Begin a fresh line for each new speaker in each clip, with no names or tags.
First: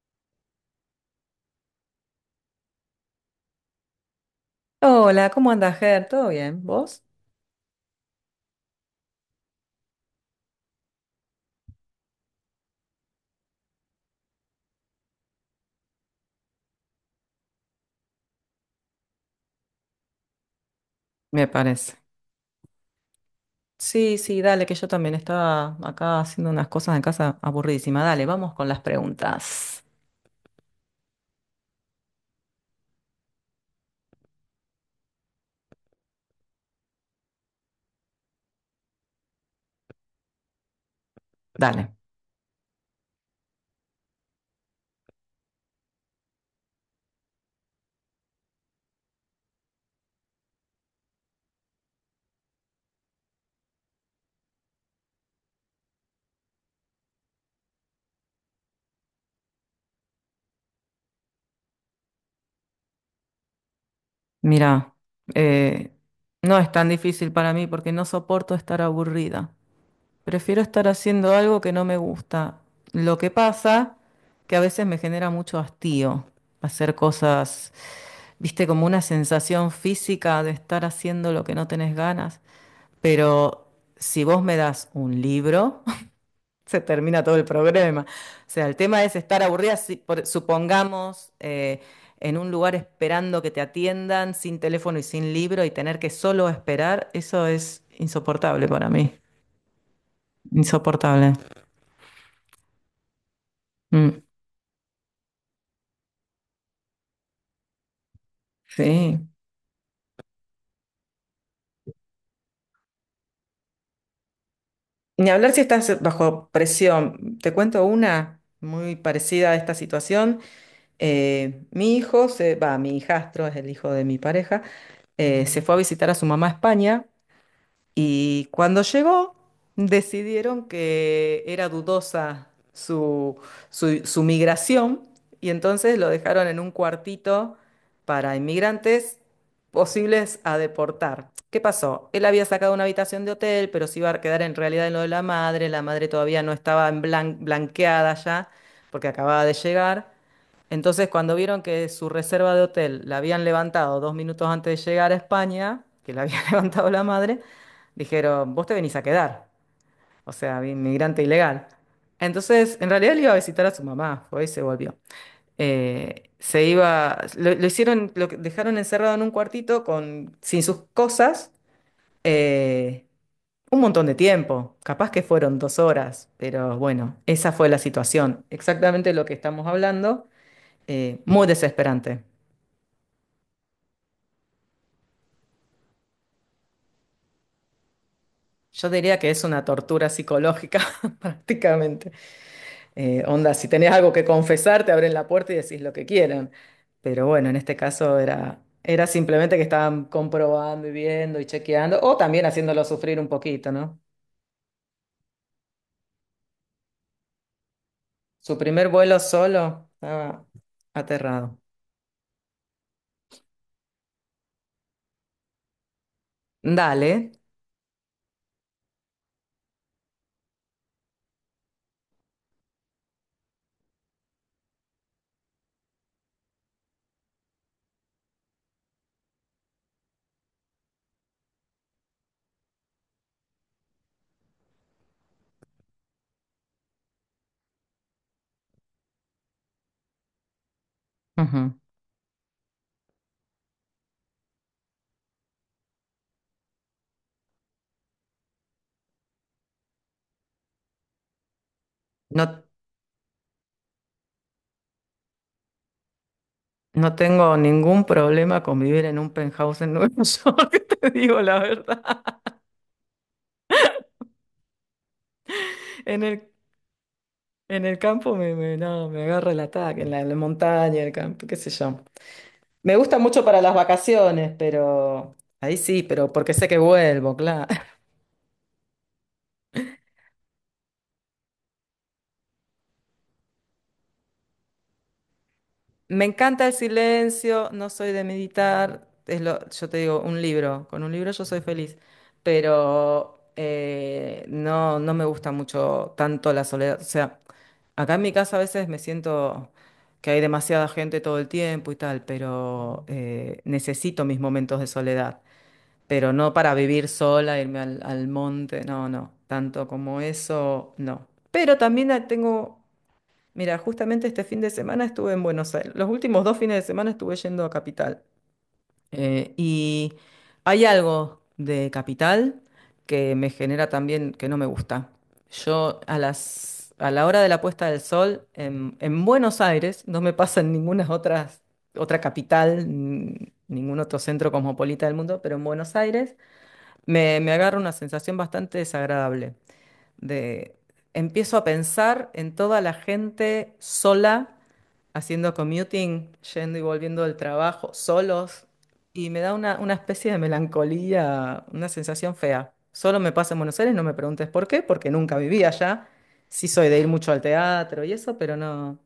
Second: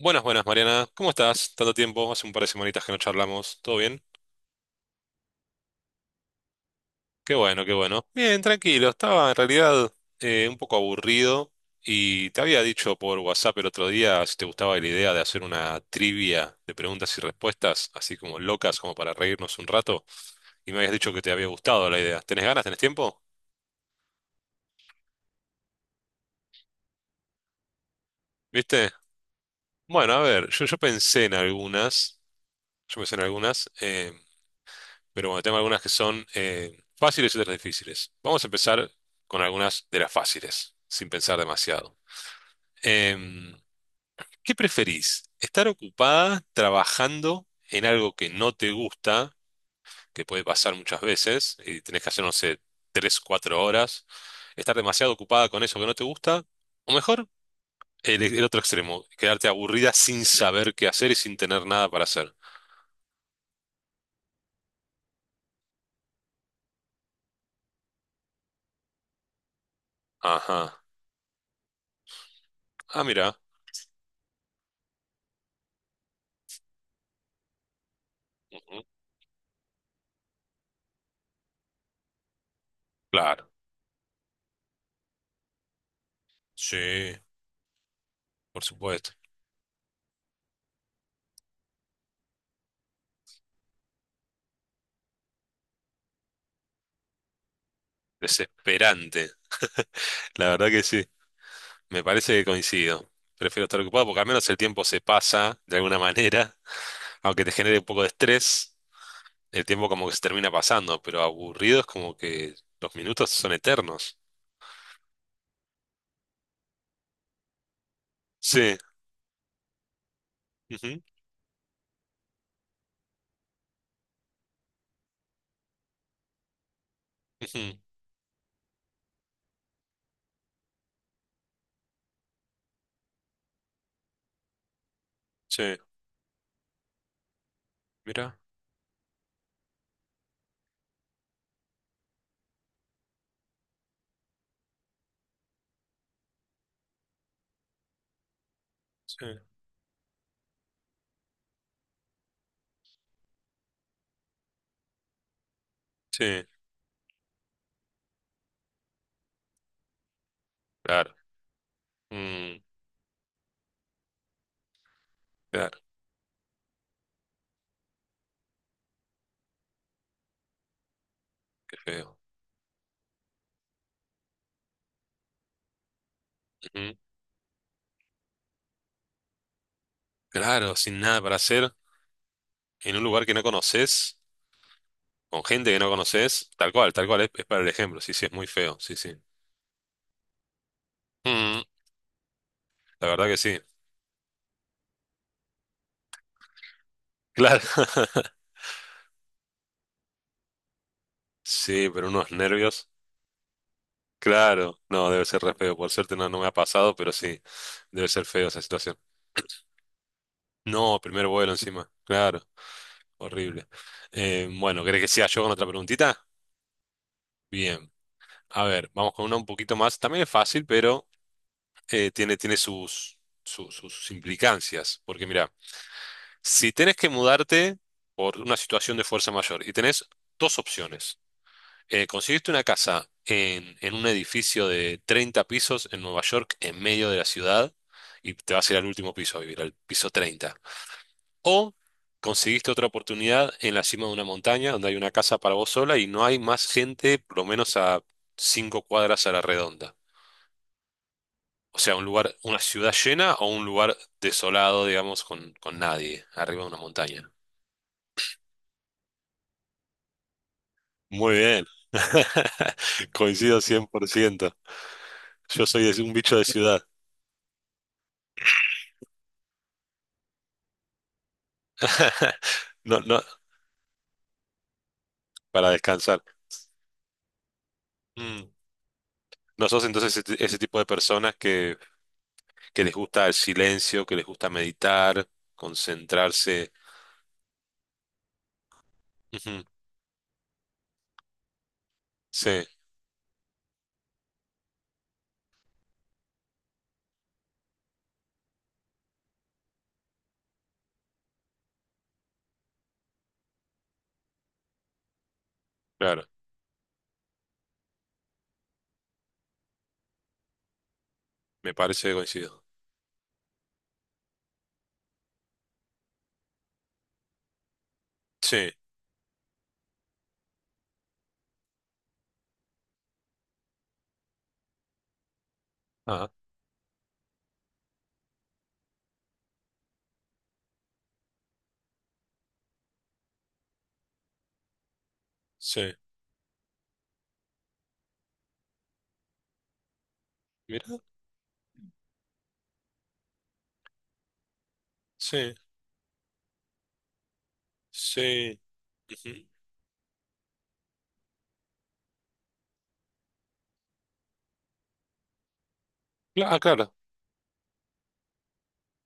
Buenas, buenas, Mariana. ¿Cómo estás? Tanto tiempo, hace un par de semanitas que no charlamos. ¿Todo bien?
Hola, ¿cómo andas, Ger? ¿Todo bien? ¿Vos?
Qué bueno, qué bueno. Bien, tranquilo. Estaba en realidad un poco aburrido y te había dicho por WhatsApp el otro día si te gustaba la idea de hacer una trivia de preguntas y respuestas, así como locas, como para reírnos un rato. Y me habías dicho que te
Me
había gustado
parece.
la idea. ¿Tenés ganas? ¿Tenés tiempo?
Sí, sí, dale, que yo también estaba acá haciendo unas cosas en casa aburridísima. Dale, vamos con las
¿Viste?
preguntas.
Bueno, a ver, yo pensé en algunas. Yo pensé en algunas. Pero bueno, tengo algunas que son fáciles y otras difíciles. Vamos a empezar con algunas de las fáciles, sin pensar
Dale.
demasiado. Em, ¿qué preferís? ¿Estar ocupada trabajando en algo que no te gusta, que puede pasar muchas veces, y tenés que hacer, no sé, 3, 4 horas? ¿Estar demasiado ocupada con eso que no te gusta? O mejor, el otro extremo, quedarte aburrida sin saber qué hacer y sin tener nada para hacer.
Mira, eh, no es tan difícil para mí porque no soporto estar aburrida. Prefiero
Ajá.
estar haciendo algo que no me gusta.
Ah,
Lo que
mira.
pasa que a veces me genera mucho hastío hacer cosas, viste,
Ujú.
como una sensación física de estar haciendo lo que no tenés ganas.
Claro.
Pero si vos me das un libro, se
Sí,
termina todo el problema. O
por
sea, el tema
supuesto.
es estar aburrida, supongamos, en un lugar esperando que te atiendan, sin teléfono y sin libro, y tener que solo esperar, eso es insoportable para mí.
Desesperante. La verdad que sí.
Insoportable.
Me parece que coincido. Prefiero estar ocupado porque
Mm,
al menos el tiempo se pasa de alguna manera. Aunque te genere un poco de estrés,
sí.
el tiempo como que se termina pasando, pero aburrido es como que los minutos son eternos.
Ni hablar si estás bajo presión. Te cuento una
Sí.
muy parecida a esta situación.
Ujú,
Mi hijo, mi hijastro es el hijo de mi pareja, se fue a visitar a su mamá a España
ujú.
y cuando llegó decidieron que era dudosa su migración y
Sí.
entonces lo dejaron en un cuartito para
Mira.
inmigrantes posibles a deportar. ¿Qué pasó? Él había sacado una habitación de hotel, pero se iba a quedar en realidad en lo de la madre todavía no estaba en blanqueada ya porque
Sí.
acababa de llegar. Entonces, cuando vieron que su reserva de hotel la habían levantado 2 minutos antes de llegar a España, que la había
Sí.
levantado la madre, dijeron, vos te venís a quedar, o sea,
Claro.
inmigrante ilegal.
Mm,
Entonces, en realidad él iba a visitar a su mamá, fue y se volvió.
claro,
Se iba, lo hicieron, dejaron encerrado en un cuartito sin sus cosas,
qué feo.
eh, un montón de tiempo, capaz que fueron 2 horas, pero
Ujú.
bueno, esa fue la situación, exactamente lo que estamos hablando,
Claro, sin nada para
muy
hacer,
desesperante.
en un lugar que no conoces, con gente que no conoces, tal cual, es para el ejemplo. Sí, sí, es muy feo.
Yo
Sí, sí.
diría que es una tortura psicológica
mm,
prácticamente.
La verdad que
Onda,
sí.
si tenés algo que confesar, te abren la puerta y decís lo que quieran. Pero bueno, en
Claro.
este caso era simplemente que estaban comprobando y viendo y
Sí,
chequeando,
pero
o
unos
también haciéndolo
nervios.
sufrir un poquito, ¿no?
Claro. No, debe ser re feo. Por suerte no, no me ha pasado, pero sí, debe ser feo
Su
esa
primer
situación.
vuelo solo estaba
No, primer vuelo
aterrado.
encima. Claro. Horrible. Bueno, ¿querés que sea yo con otra preguntita?
Dale.
Bien. A ver, vamos con una un poquito más. También es fácil, pero tiene sus implicancias. Porque mira, si tenés que mudarte por una situación de fuerza mayor y tenés dos opciones. Conseguiste una casa en un edificio de 30 pisos en Nueva York, en medio de la ciudad, y te vas a ir al último piso a vivir, al piso 30. O
Ujú.
conseguiste otra oportunidad en la cima de una montaña donde hay una casa para vos sola y no hay más gente, por lo menos a 5 cuadras a la redonda. O sea, un lugar, una
No,
ciudad llena o un lugar desolado, digamos, con nadie, arriba de una
no
montaña.
tengo ningún problema con vivir en un penthouse en Nueva York, te
Muy
digo la
bien.
verdad.
Coincido 100%. Yo soy un
En
bicho de
el
ciudad.
En el campo no, me agarra el ataque, en la montaña, el campo, qué sé yo. Me
No,
gusta
no,
mucho para las vacaciones, pero
para
ahí sí,
descansar.
pero porque sé que vuelvo, claro.
Mm. ¿No sos entonces ese tipo de personas que, les gusta el silencio, que les gusta meditar,
Me encanta
concentrarse?
el silencio, no soy de meditar, es lo,
Ujú.
yo te digo, un libro, con un libro yo soy feliz,
Sí,
pero no, no me gusta mucho tanto la soledad. O sea, acá en mi casa a veces me siento que hay demasiada gente todo el tiempo y tal, pero necesito mis momentos de soledad.
claro,
Pero no para vivir sola, irme al monte, no, no, tanto como eso, no.
me
Pero
parece
también
que coincido.
tengo, mira, justamente este fin de semana estuve en Buenos Aires, los últimos 2 fines de semana estuve yendo a Capital.
Sí,
Y hay algo de Capital que me genera también que no me gusta. Yo
ah,
a la hora de la puesta del sol en Buenos Aires, no me pasa en otra capital, ningún otro centro cosmopolita del mundo, pero en
sí,
Buenos Aires me agarra una sensación bastante desagradable de
mira,
empiezo a pensar en toda la gente sola,
sí,
haciendo commuting, yendo y volviendo del trabajo,
sí.
solos, y me
Ujú.
da una especie de melancolía, una sensación fea. Solo me pasa en Buenos Aires, no me preguntes por qué, porque nunca viví allá.
Ah,
Sí soy
claro,
de ir mucho al teatro y eso, pero no.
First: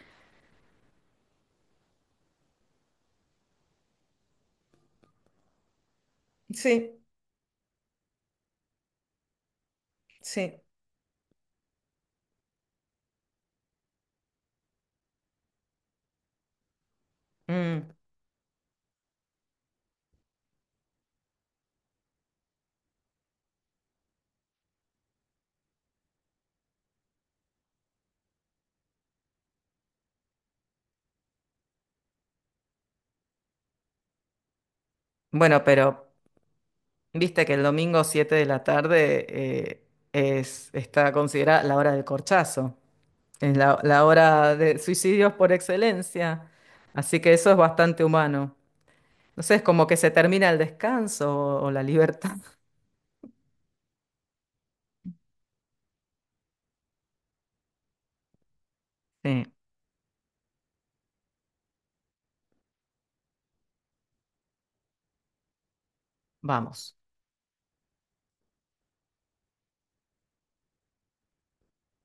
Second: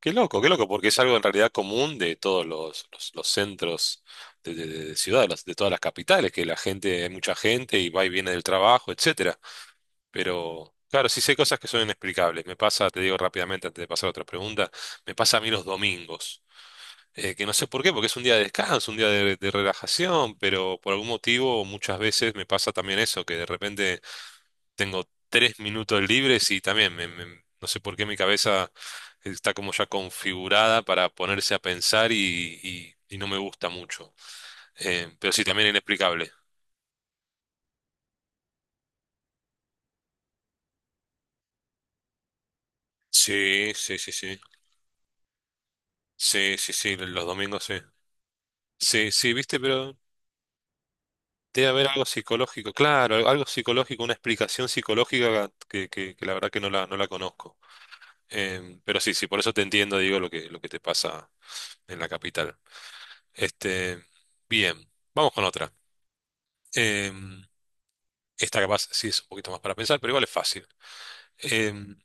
qué loco, porque es algo en realidad común de todos los centros de ciudad, de todas las capitales, que la
Sí,
gente, hay mucha gente y va y viene del trabajo, etcétera.
sí.
Pero, claro, sí sé cosas que son inexplicables. Me pasa, te digo rápidamente antes de pasar a otra pregunta, me pasa a mí los domingos, que no sé por qué,
Mm.
porque es un día de descanso, un día de relajación, pero por algún motivo muchas veces me pasa también eso, que de repente tengo 3 minutos libres y también no sé por qué mi cabeza está como ya configurada para ponerse a pensar y, y no me gusta mucho. Pero sí,
Bueno,
también
pero
inexplicable.
viste que el domingo 7 de la tarde está considerada la hora del corchazo, es
Sí,
la,
sí,
la
sí, sí.
hora de suicidios por excelencia,
Sí, sí, sí,
así
los
que eso es
domingos sí.
bastante humano.
Sí, sí,
No sé,
viste,
es como
pero
que se termina el descanso o,
debe
o la
haber algo
libertad.
psicológico, claro, algo psicológico, una explicación psicológica que la verdad que no la conozco. Pero sí, sí, por
Sí,
eso te entiendo, digo, lo que te pasa en la capital. Este, bien, vamos con otra.
vamos.
Em, esta capaz sí es un poquito más para pensar, pero igual es fácil. Em,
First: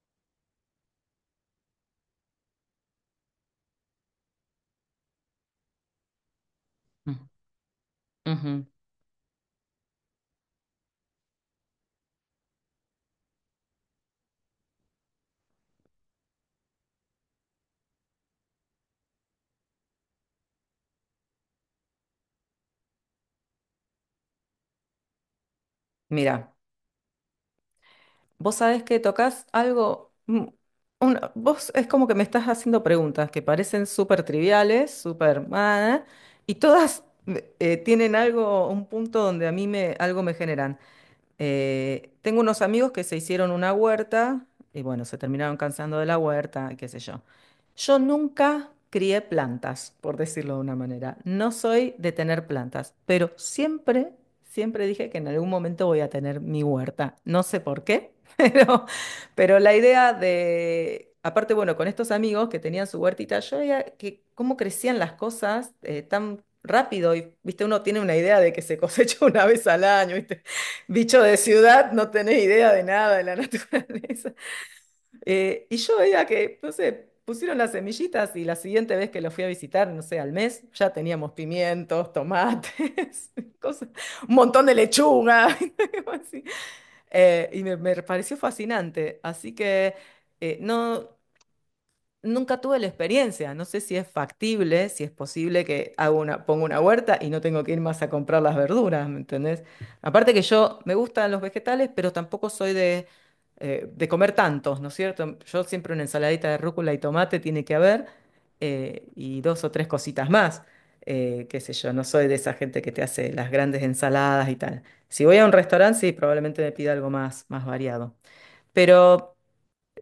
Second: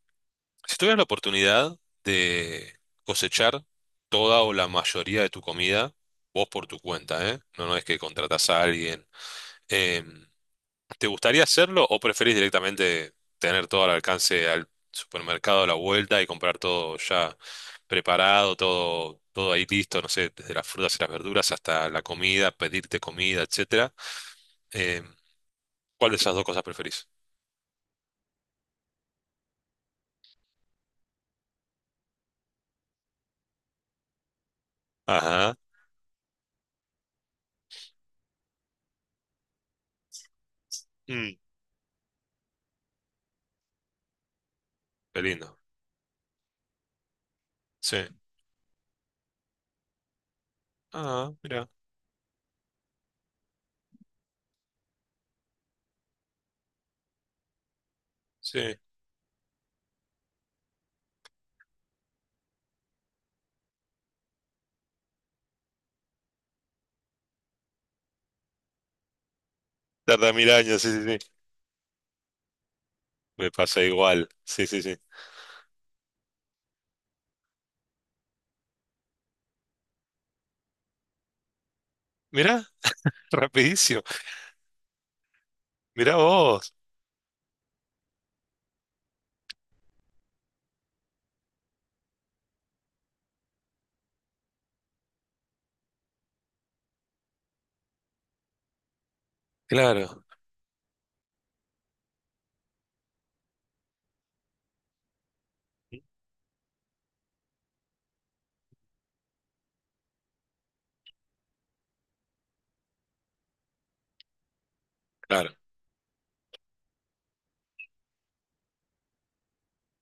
si tuvieras la oportunidad de cosechar toda o la mayoría de tu comida, vos por tu
Mm,
cuenta, ¿eh? No, no es que contratás a
ujú.
alguien. Em, ¿Te gustaría hacerlo o preferís directamente tener todo al alcance al supermercado a la vuelta y comprar todo ya preparado, todo, todo ahí listo, no sé, desde las frutas y las verduras hasta la comida, pedirte comida, etcétera? Eh, ¿cuál de esas dos
Mira.
cosas preferís?
Vos sabés que tocas algo, vos es como que me estás haciendo preguntas que parecen súper triviales, súper,
Ajá.
ah, y todas tienen algo, un punto donde a mí me, algo me generan.
Mm,
Tengo unos amigos que se hicieron una huerta y bueno, se
qué
terminaron
lindo.
cansando de la huerta, qué sé yo.
Sí.
Yo nunca crié plantas, por decirlo de una manera.
Ah,
No
mira.
soy de tener plantas, pero siempre, siempre dije que en algún momento voy a tener mi huerta. No sé por qué,
Sí.
pero la idea de, aparte, bueno, con estos amigos que tenían su huertita, yo veía que cómo crecían las cosas tan rápido y, viste, uno tiene una idea de que se cosecha una vez al año,
Tarda
¿viste?
mil años, sí, sí,
Bicho
sí.
de ciudad, no tenés idea de nada de la
Me pasa igual.
naturaleza.
Sí, sí, sí.
Y yo veía que, no sé, pusieron las semillitas y la siguiente vez que lo fui a visitar, no sé, al mes, ya teníamos pimientos,
Mira,
tomates, cosas,
rapidísimo.
un montón de lechuga.
Mira
Así.
vos.
Y me pareció fascinante. Así que no. Nunca tuve la experiencia, no sé si es factible, si es posible que haga una, ponga una huerta y no tengo que ir más a comprar las verduras, ¿me entendés?
Claro,
Aparte que yo me gustan los vegetales, pero tampoco soy de comer tantos, ¿no es cierto? Yo siempre una ensaladita de rúcula y tomate tiene que haber, y dos o tres cositas más, qué sé yo, no soy de esa gente que te hace las grandes ensaladas y tal. Si voy a
claro.
un restaurante, sí, probablemente me pida algo más, más variado. Pero...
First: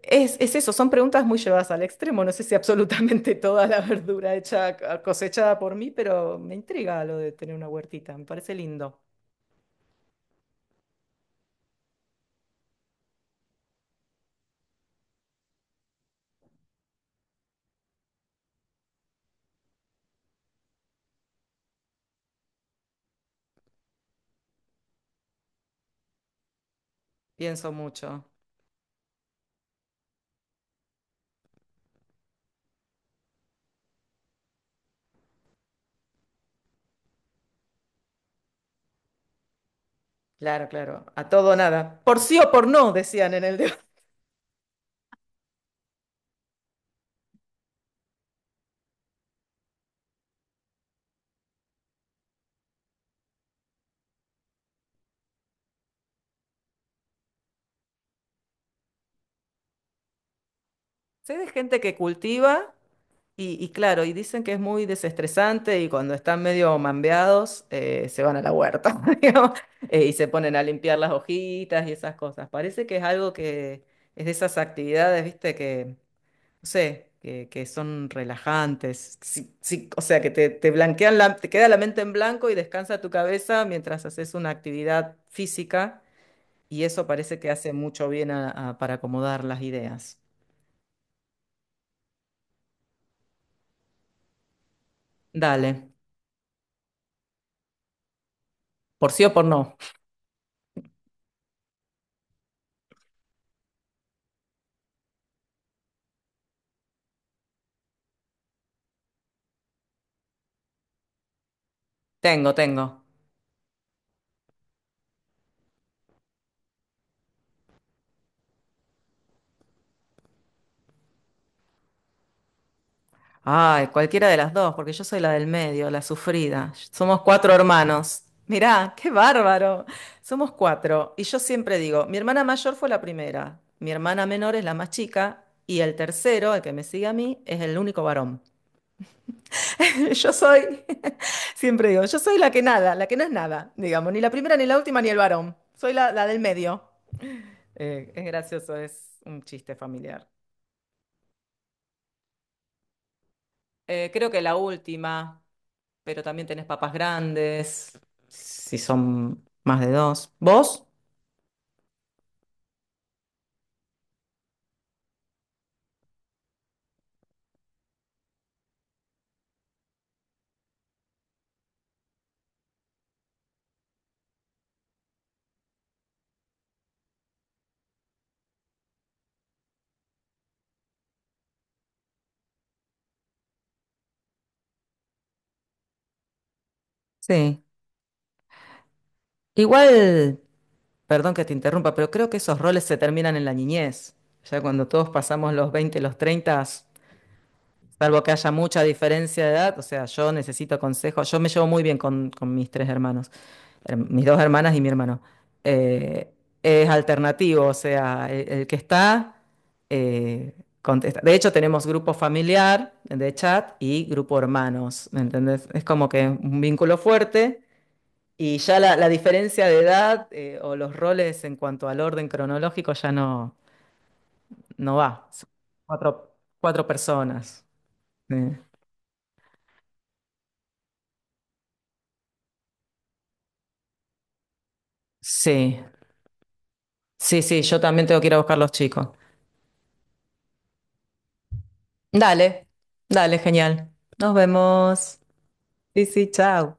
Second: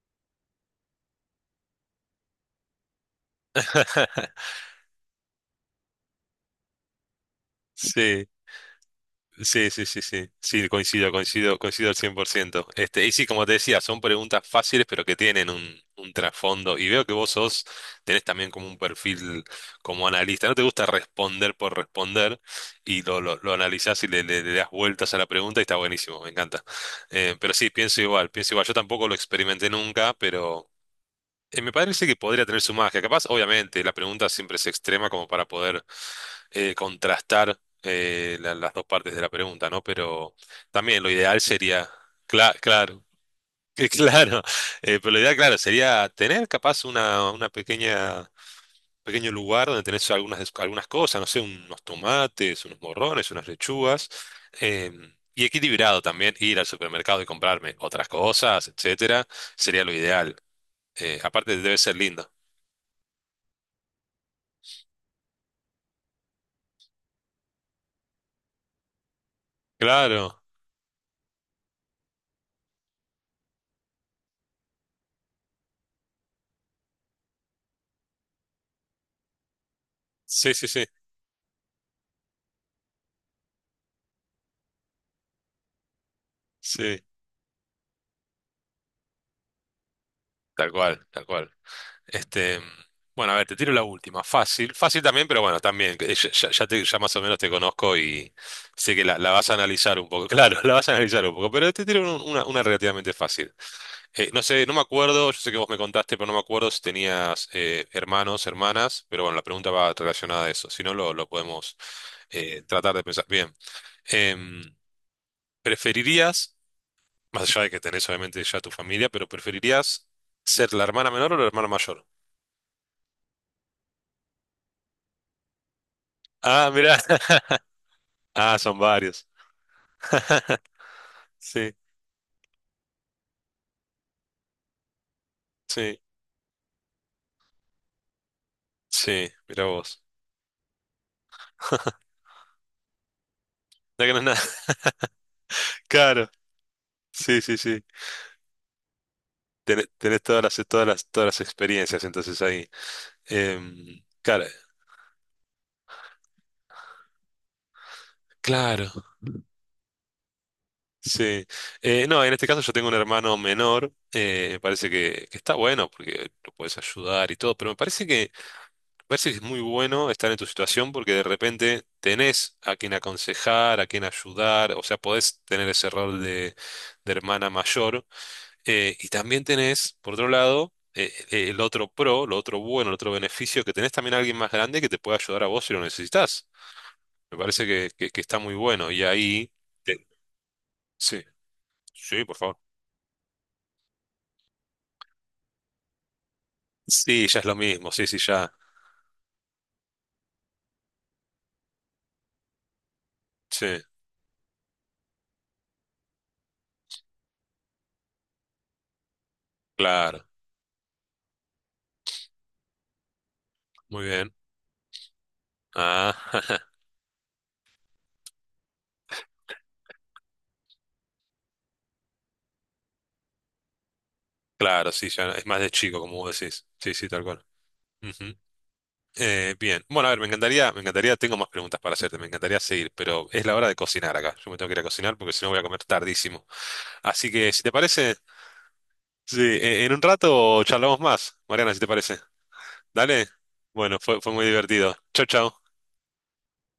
Es eso, son preguntas muy llevadas al extremo. No sé si absolutamente toda la verdura hecha, ah, cosechada por mí, pero me intriga lo de tener una huertita. Me
Sí.
parece lindo.
Sí, sí, sí, sí, sí, coincido, coincido, coincido al 100%. Este, y sí, como te decía, son preguntas fáciles, pero que tienen un trasfondo. Y veo que vos sos, tenés también como un perfil como analista. No te gusta responder por responder y lo analizás y le das vueltas a la pregunta y está buenísimo, me encanta. Pero sí,
Pienso
pienso
mucho.
igual, pienso igual. Yo tampoco lo experimenté nunca, pero me parece que podría tener su magia. Capaz, obviamente, la pregunta siempre es extrema como para poder contrastar las dos partes de la pregunta, ¿no? Pero
Claro, claro.
también lo
A
ideal
todo o nada.
sería,
Por sí o por no,
claro,
decían en el debate.
que claro, pero lo ideal, claro, sería tener capaz una pequeño lugar donde tenés algunas cosas, no sé, unos tomates, unos morrones, unas lechugas, y equilibrado también ir al supermercado y comprarme otras cosas, etcétera, sería lo ideal. Eh,
Sé de
aparte debe
gente que
ser lindo.
cultiva y claro, y dicen que es muy desestresante y cuando están medio mambeados se van a la huerta, digamos, y se
Claro,
ponen a limpiar las hojitas y esas cosas. Parece que es algo que es de esas actividades, viste, que no sé, que son relajantes, sí, o sea, que te,
sí, sí,
te
sí,
blanquean la, te queda la mente en blanco y descansa tu cabeza mientras haces una actividad física y
sí,
eso parece que hace mucho bien para acomodar las ideas.
tal cual, tal cual. Este, bueno, a ver, te tiro la última. Fácil, fácil también, pero bueno,
Dale,
también, que ya más o menos te conozco y sé que
por
la,
sí
la
o por
vas a
no.
analizar un poco. Claro, la vas a analizar un poco, pero te tiro una relativamente fácil. No sé, no me acuerdo, yo sé que vos me contaste, pero no me acuerdo si tenías hermanos, hermanas, pero bueno, la pregunta va relacionada a eso. Si no, lo podemos
Tengo, tengo.
tratar de pensar. Bien. Em, ¿preferirías, más allá de que tenés obviamente ya tu familia, pero preferirías ser la hermana menor o la hermana mayor?
Ay, cualquiera de las dos, porque yo soy la del medio, la
Ah,
sufrida.
mirá.
Somos cuatro hermanos.
Ah, son
Mirá, qué
varios.
bárbaro. Somos cuatro. Y yo
Sí,
siempre digo, mi hermana mayor fue la primera, mi hermana menor es la más chica y el
sí,
tercero, el que me sigue a mí, es el único varón.
sí, mira vos.
Yo soy, siempre digo, yo soy la que nada, la que no es nada,
No que
digamos,
no
ni
es
la
nada.
primera, ni la última, ni el varón. Soy la, la
Claro,
del medio.
sí, sí, sí.
Es gracioso, es un chiste
Tenés
familiar.
todas las experiencias entonces ahí. Em,
Creo que
claro,
la última, pero también tenés papas grandes, si
claro,
son más de dos. ¿Vos?
sí. No, en este caso yo tengo un hermano menor. Me parece que está bueno porque lo puedes ayudar y todo, pero me parece que es muy bueno estar en tu situación porque de repente tenés a quien aconsejar, a quien ayudar, o sea, podés tener ese rol de hermana mayor. Y también tenés, por otro lado, el otro pro, lo otro bueno, el otro beneficio, que tenés también a alguien más grande que te puede ayudar a vos si lo necesitas. Me
Sí.
parece que está muy bueno. Y ahí, te-
Igual,
sí,
perdón que te interrumpa, pero
sí,
creo
por
que
favor.
esos roles se terminan en la niñez. Ya cuando todos pasamos los 20 los 30,
Sí, ya es lo mismo, sí, sí,
salvo que haya
ya.
mucha diferencia de edad, o sea, yo necesito consejos. Yo me llevo muy bien con mis tres hermanos,
Sí,
mis dos hermanas y mi hermano. Eh, es alternativo, o sea, el que está
claro,
eh, contesta. De hecho, tenemos grupo familiar de chat
muy
y
bien.
grupo hermanos, ¿me entendés? Es como
Ah,
que un vínculo fuerte y ya la diferencia de edad o los roles en cuanto al orden cronológico ya no,
claro,
no
sí,
va.
ya es
Son
más de chico, como
cuatro,
vos decís.
cuatro
Sí, sí, tal cual.
personas.
Ujú.
eh.
Bien, bueno, a ver, me encantaría, tengo más preguntas para hacerte, me encantaría seguir, pero es la hora de cocinar acá. Yo me tengo que ir a cocinar porque si no voy a comer
Sí,
tardísimo. Así
sí,
que,
sí,
si te
yo también
parece...
tengo que ir a buscar los chicos.
Sí, en un rato charlamos más, Mariana, si te parece.
Dale,
Dale.
dale, genial.
Bueno, fue
Nos
muy divertido.
vemos.
Chau, chau.
Sí, sí, chao.